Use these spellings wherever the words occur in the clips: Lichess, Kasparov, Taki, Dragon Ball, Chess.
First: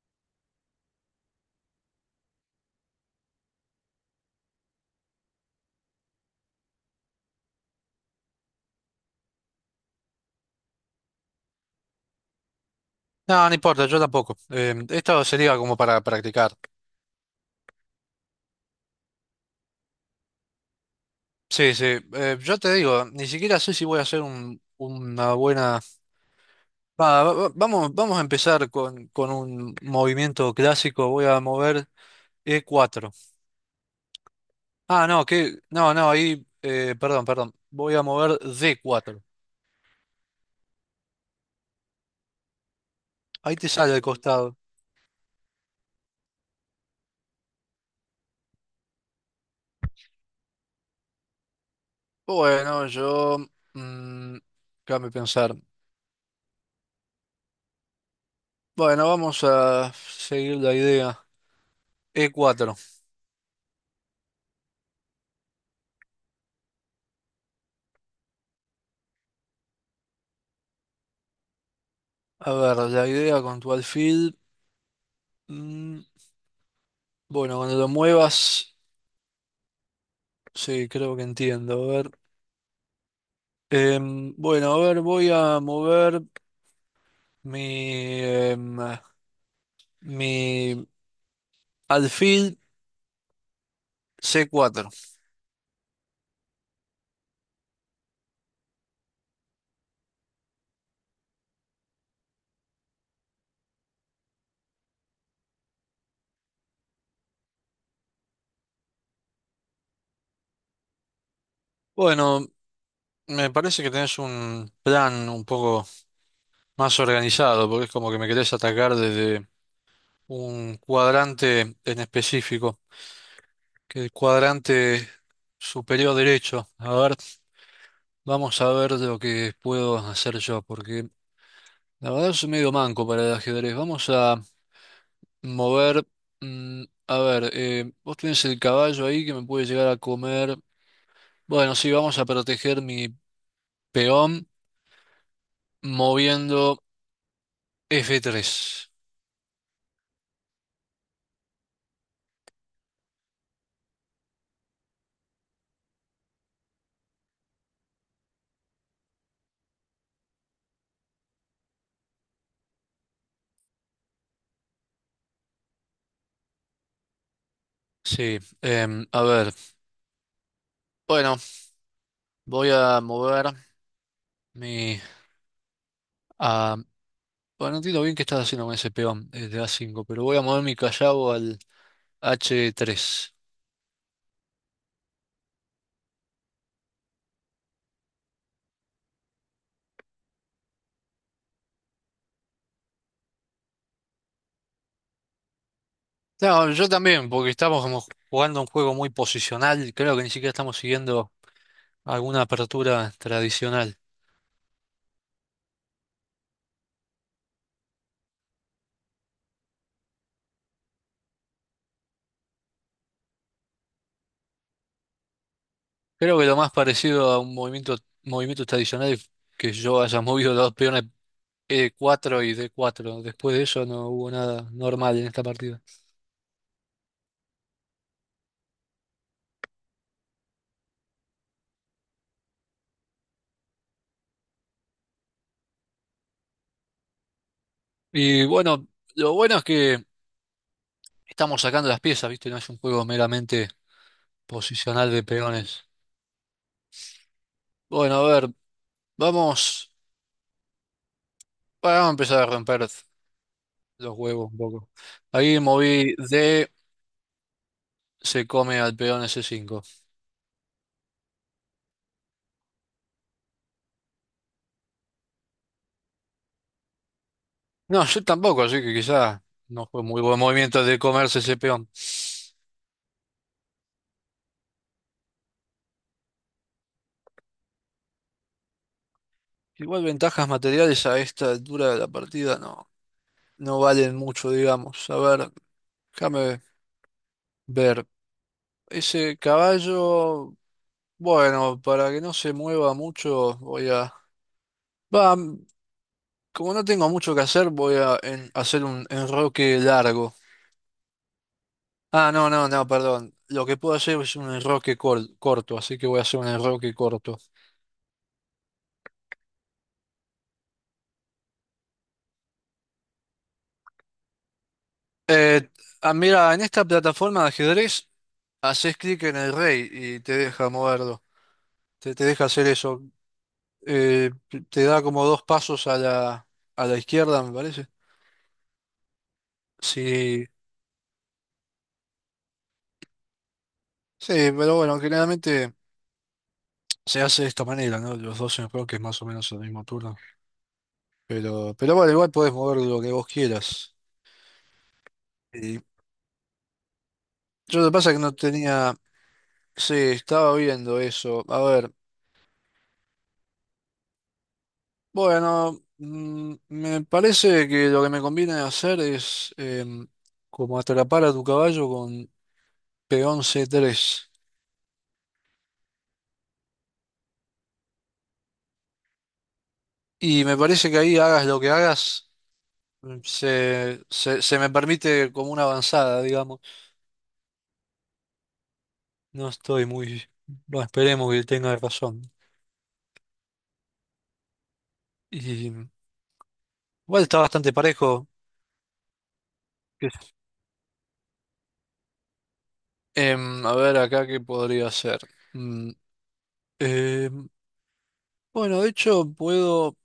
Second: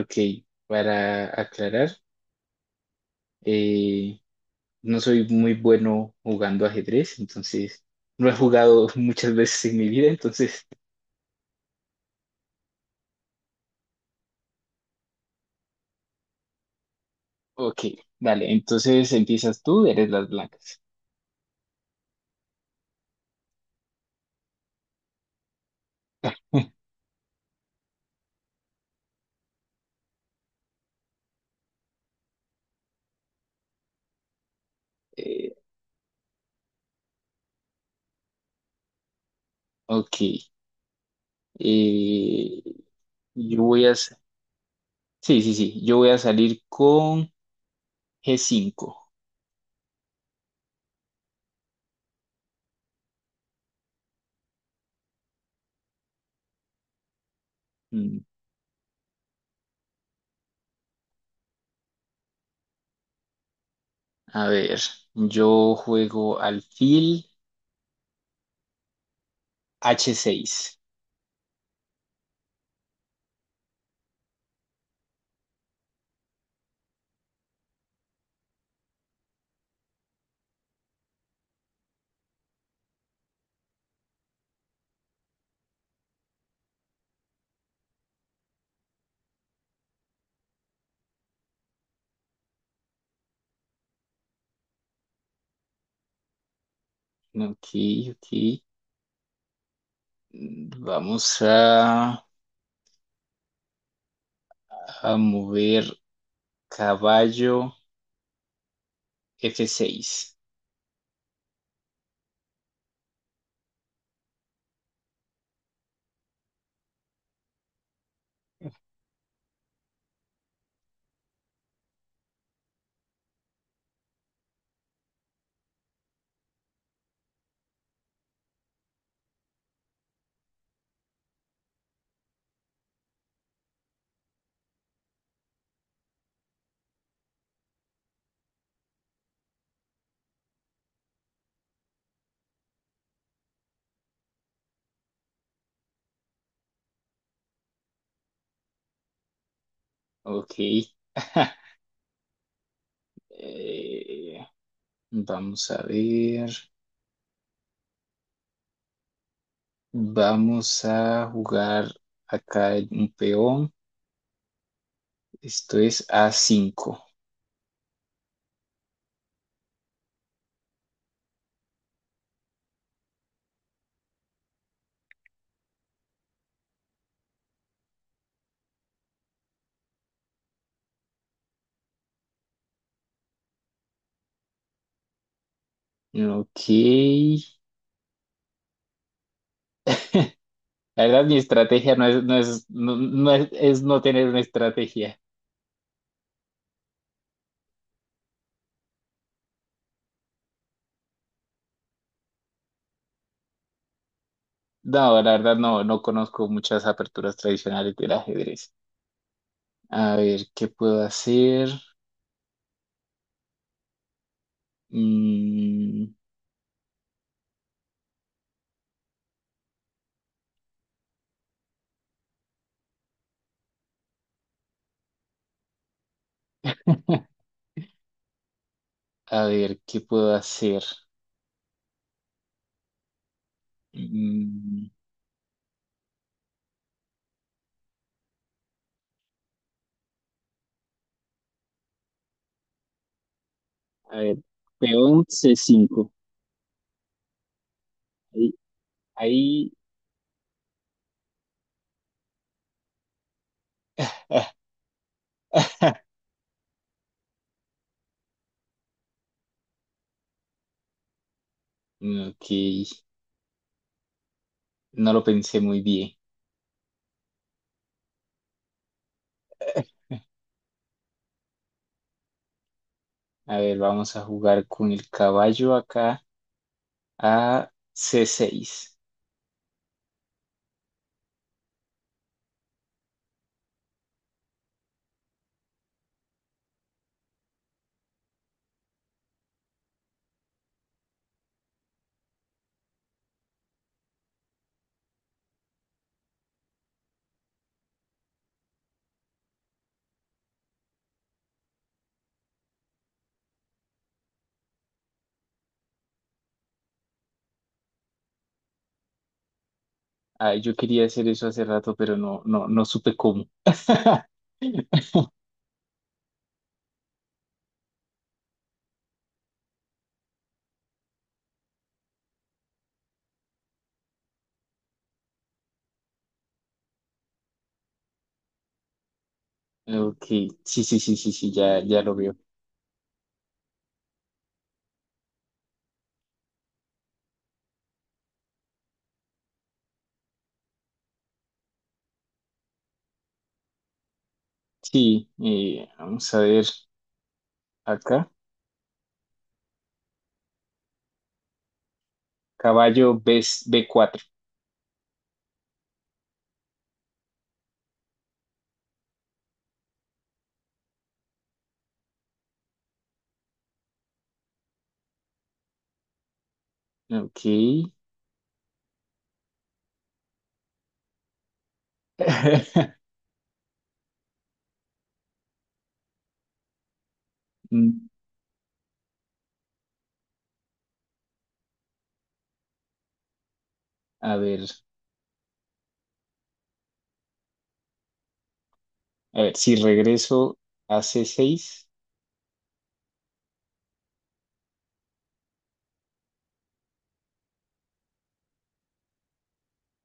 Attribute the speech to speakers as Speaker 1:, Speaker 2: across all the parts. Speaker 1: Ok, para aclarar, eh, no soy muy bueno jugando ajedrez, entonces no he jugado muchas veces en mi vida, entonces,
Speaker 2: No, no importa, yo tampoco. Esto sería como para practicar.
Speaker 1: ok, dale, entonces empiezas tú, eres las blancas.
Speaker 2: Sí, sí. Yo te digo, ni siquiera sé si voy a hacer una buena... Vamos a empezar con un movimiento clásico. Voy a mover e cuatro. Ah, no,
Speaker 1: Eh,
Speaker 2: que... No, no, ahí... perdón, perdón. Voy a mover d cuatro.
Speaker 1: ok, eh,
Speaker 2: Ahí
Speaker 1: yo
Speaker 2: te
Speaker 1: voy a,
Speaker 2: sale al
Speaker 1: s-
Speaker 2: costado.
Speaker 1: Sí, sí, sí, yo voy a salir con G5.
Speaker 2: Bueno, yo... mm, déjame pensar.
Speaker 1: Mm,
Speaker 2: Bueno, vamos a seguir la idea. E cuatro.
Speaker 1: a ver, yo juego alfil H6.
Speaker 2: A ver, la idea con tu alfil. Mm, bueno, cuando lo muevas, sí, creo que entiendo. A ver. Bueno, a ver, voy a mover mi, em, mi alfil c cuatro.
Speaker 1: Ok, ok, mm, vamos a... A mover caballo F6.
Speaker 2: Bueno, me parece que tenés un plan un poco más organizado, porque es como que me querés atacar desde un cuadrante en específico, que el cuadrante superior derecho. A ver, vamos a ver lo que puedo hacer yo, porque la verdad es medio manco para el ajedrez. Vamos a mover. A ver, vos tenés el caballo ahí que me puede llegar a comer. Bueno, sí, vamos a proteger mi peón moviendo f tres.
Speaker 1: Ok. Eh, vamos a ver. Vamos a jugar acá un peón. Esto es a cinco.
Speaker 2: Sí, a ver. Bueno, voy a mover mi... a- bueno, no entiendo bien qué estás haciendo con ese peón desde a cinco, pero voy a mover mi callado al h tres.
Speaker 1: Ok. La verdad, mi estrategia es no tener una estrategia.
Speaker 2: No, yo también, porque estamos como jugando un juego muy posicional. Creo que ni siquiera estamos siguiendo alguna apertura tradicional.
Speaker 1: No, la verdad no, no conozco muchas aperturas tradicionales del ajedrez. A ver, ¿qué puedo hacer? Mm.
Speaker 2: Creo que lo más parecido a un movimiento, movimiento tradicional es que yo haya movido los dos peones E4 y D4. Después de eso no hubo nada normal en esta partida.
Speaker 1: A ver, ¿qué puedo hacer? Mm,
Speaker 2: Y bueno, lo bueno es que estamos sacando las piezas, ¿viste? No es un juego meramente
Speaker 1: a ver,
Speaker 2: posicional de
Speaker 1: peón
Speaker 2: peones.
Speaker 1: C5.
Speaker 2: Bueno, a ver,
Speaker 1: Ahí, ahí.
Speaker 2: vamos, bueno, vamos a empezar a romper los huevos un poco. Ahí moví D, se come al peón S5.
Speaker 1: Ok, no lo pensé muy bien.
Speaker 2: No, yo tampoco, así que quizá no fue muy buen movimiento de comerse ese peón.
Speaker 1: A ver, vamos a jugar con el caballo acá a C6.
Speaker 2: Igual ventajas materiales a esta altura de la partida no, no valen mucho, digamos. A ver, déjame ver. Ese caballo, bueno, para que no se mueva mucho, voy a... Va, como no tengo mucho que hacer, voy a hacer un enroque largo. Ah, no, no, no, perdón. Lo que puedo hacer es un enroque corto, así que voy a hacer un enroque corto.
Speaker 1: Ah, yo quería hacer eso hace rato, pero no supe cómo.
Speaker 2: Eh, ah, mira, en esta plataforma de ajedrez haces clic en el rey y te deja moverlo, te deja hacer eso. Te da como dos pasos a la izquierda, me parece.
Speaker 1: Ok,
Speaker 2: Sí,
Speaker 1: sí, sí, sí, sí, sí, ya, ya lo veo.
Speaker 2: sí, pero bueno, generalmente se hace de esta manera, ¿no? Los dos en que es más o menos el mismo turno. Pero bueno, igual podés mover lo que vos quieras.
Speaker 1: Sí,
Speaker 2: Y
Speaker 1: vamos a ver
Speaker 2: yo lo que pasa es que
Speaker 1: acá.
Speaker 2: no tenía... Sí, estaba viendo eso. A ver.
Speaker 1: Caballo B, B4.
Speaker 2: Bueno, me parece que lo que me conviene hacer es como atrapar a tu caballo con peón c tres.
Speaker 1: Ok.
Speaker 2: Y me parece que ahí hagas lo que hagas, se me permite como una avanzada, digamos.
Speaker 1: Mm,
Speaker 2: No estoy muy... No esperemos que tenga razón.
Speaker 1: a ver.
Speaker 2: Y igual está bastante parejo.
Speaker 1: A ver, si
Speaker 2: ¿Qué sé yo?
Speaker 1: regreso a c seis,
Speaker 2: A ver acá qué podría hacer. Mm, em, bueno, de hecho puedo...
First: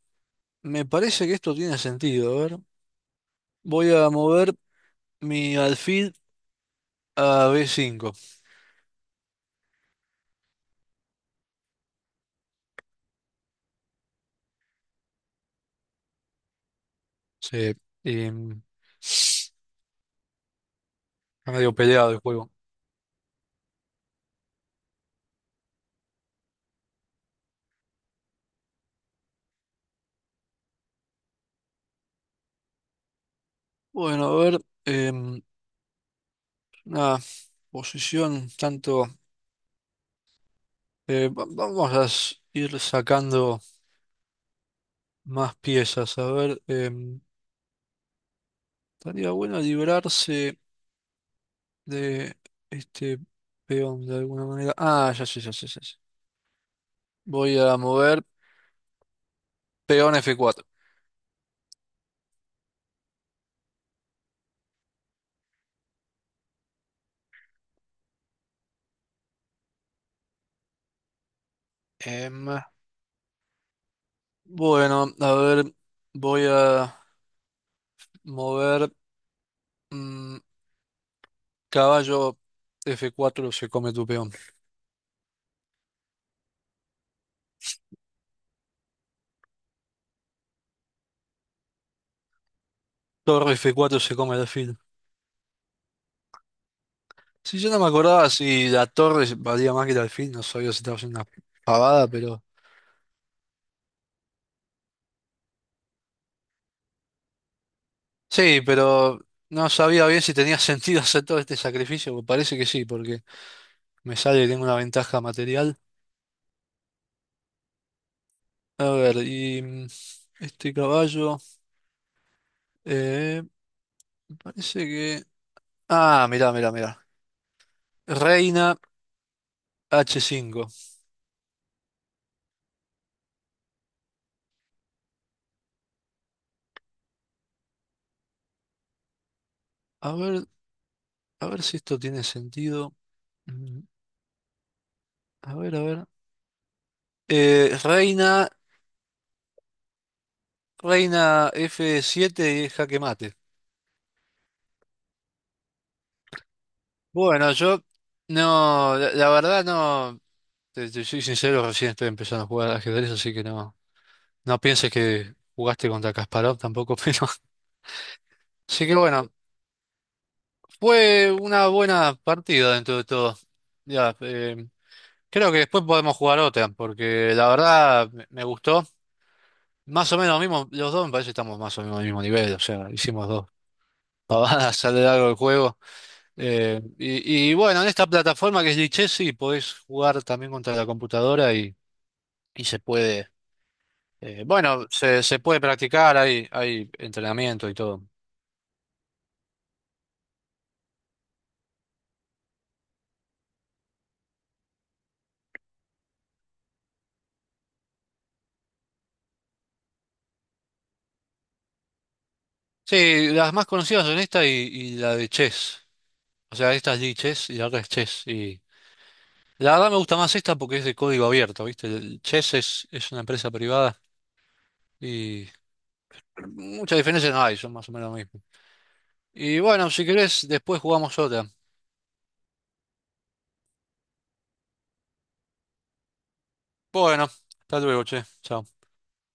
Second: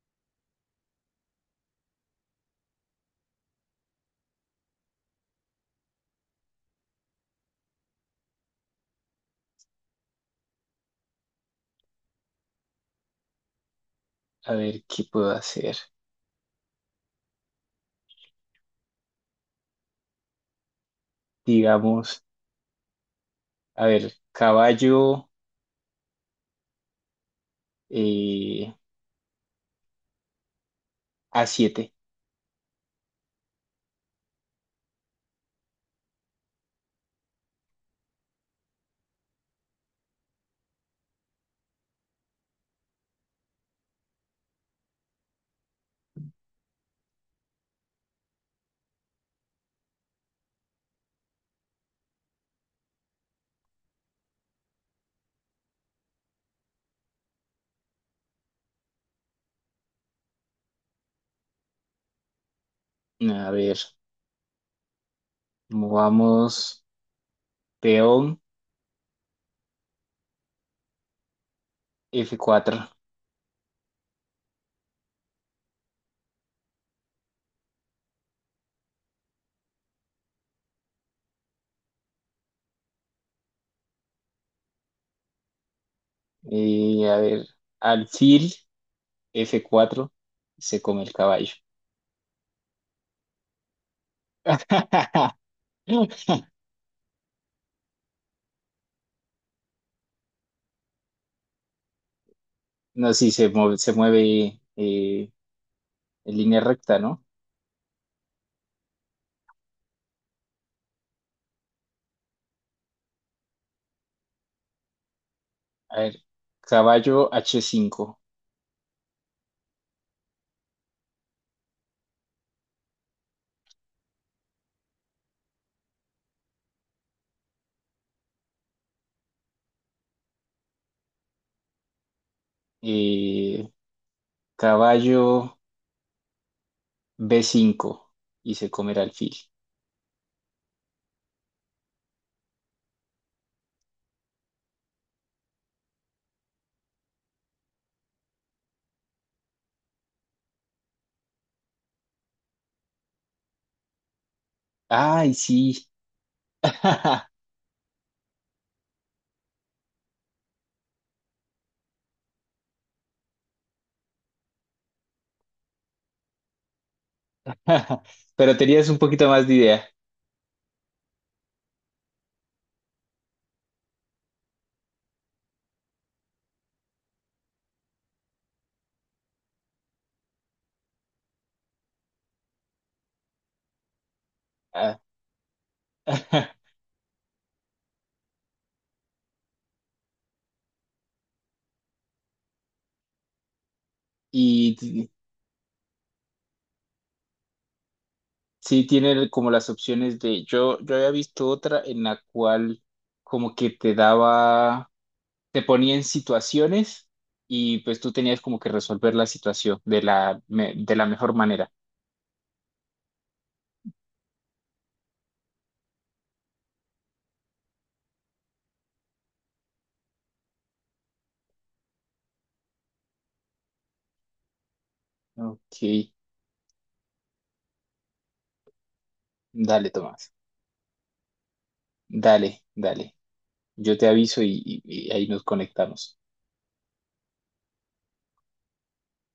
Speaker 2: Me parece que esto tiene sentido. A ver, voy a mover... Mi alfil a b cinco.
Speaker 1: a ver qué puedo hacer.
Speaker 2: Sí. Y, está medio peleado el
Speaker 1: Digamos,
Speaker 2: juego.
Speaker 1: a ver, caballo eh, a siete.
Speaker 2: Bueno, a ver. em, una posición tanto. Vamos a ir sacando más piezas. A ver. Estaría bueno librarse de este peón de alguna manera. Ah, ya sé, ya sé, ya sé. Voy a mover peón f cuatro.
Speaker 1: A ver, movamos peón f
Speaker 2: Em,
Speaker 1: cuatro.
Speaker 2: bueno, a ver. Voy a mover. mm, Caballo f cuatro se come tu peón.
Speaker 1: A ver, alfil f cuatro. Se come el caballo.
Speaker 2: Torre f cuatro se come el alfil. Si yo no me acordaba si la torre valía más que el alfil, no sabía si estaba haciendo una pavada, pero...
Speaker 1: No, sí, se mueve en línea recta, ¿no?
Speaker 2: Sí, pero no sabía bien si tenía sentido hacer todo este sacrificio, pues parece que sí, porque me sale que tengo una ventaja material.
Speaker 1: A ver, caballo h cinco,
Speaker 2: A ver, y este caballo... eh, parece que... Ah, mirá, mirá, mirá. Reina h cinco.
Speaker 1: eh, caballo b cinco y se comerá alfil.
Speaker 2: A ver, a ver si esto tiene sentido. Mm, a ver, a ver. Eh, reina, reina F7 y jaque mate.
Speaker 1: Ay, sí.
Speaker 2: Bueno, yo no, la verdad no, te soy sincero, recién estoy empezando a jugar al ajedrez, así que no, no pienses que jugaste contra Kasparov tampoco, pero
Speaker 1: Pero
Speaker 2: así
Speaker 1: tenías
Speaker 2: que
Speaker 1: un poquito
Speaker 2: bueno,
Speaker 1: más de idea.
Speaker 2: fue una buena partida dentro de todo. Ya, creo que después podemos jugar otra, porque la verdad me gustó. Más o menos lo mismo, los dos me parece que estamos más o menos al mismo nivel, o sea, hicimos dos pavadas a
Speaker 1: Ah.
Speaker 2: lo largo del juego. Y bueno, en esta plataforma que es Lichess, sí, podés jugar también contra la computadora y se puede,
Speaker 1: Y
Speaker 2: bueno,
Speaker 1: t-
Speaker 2: se puede practicar, hay entrenamiento y todo.
Speaker 1: sí tiene como las opciones de, yo había visto otra en la cual como que te daba, te ponía en situaciones y pues tú tenías como que resolver la situación de la, me- de la mejor manera.
Speaker 2: Sí, las más conocidas son esta y la de Chess. O sea, esta es Lichess y la otra es Chess. Y la verdad me gusta más esta porque es de código abierto, ¿viste? El Chess es una empresa privada y
Speaker 1: Ok,
Speaker 2: muchas diferencias no hay, son más o menos lo mismo. Y bueno,
Speaker 1: dale,
Speaker 2: si
Speaker 1: Tomás.
Speaker 2: querés, después jugamos otra.
Speaker 1: Dale, dale. Yo te aviso y ahí nos conectamos.
Speaker 2: Bueno, hasta luego, che. Chao.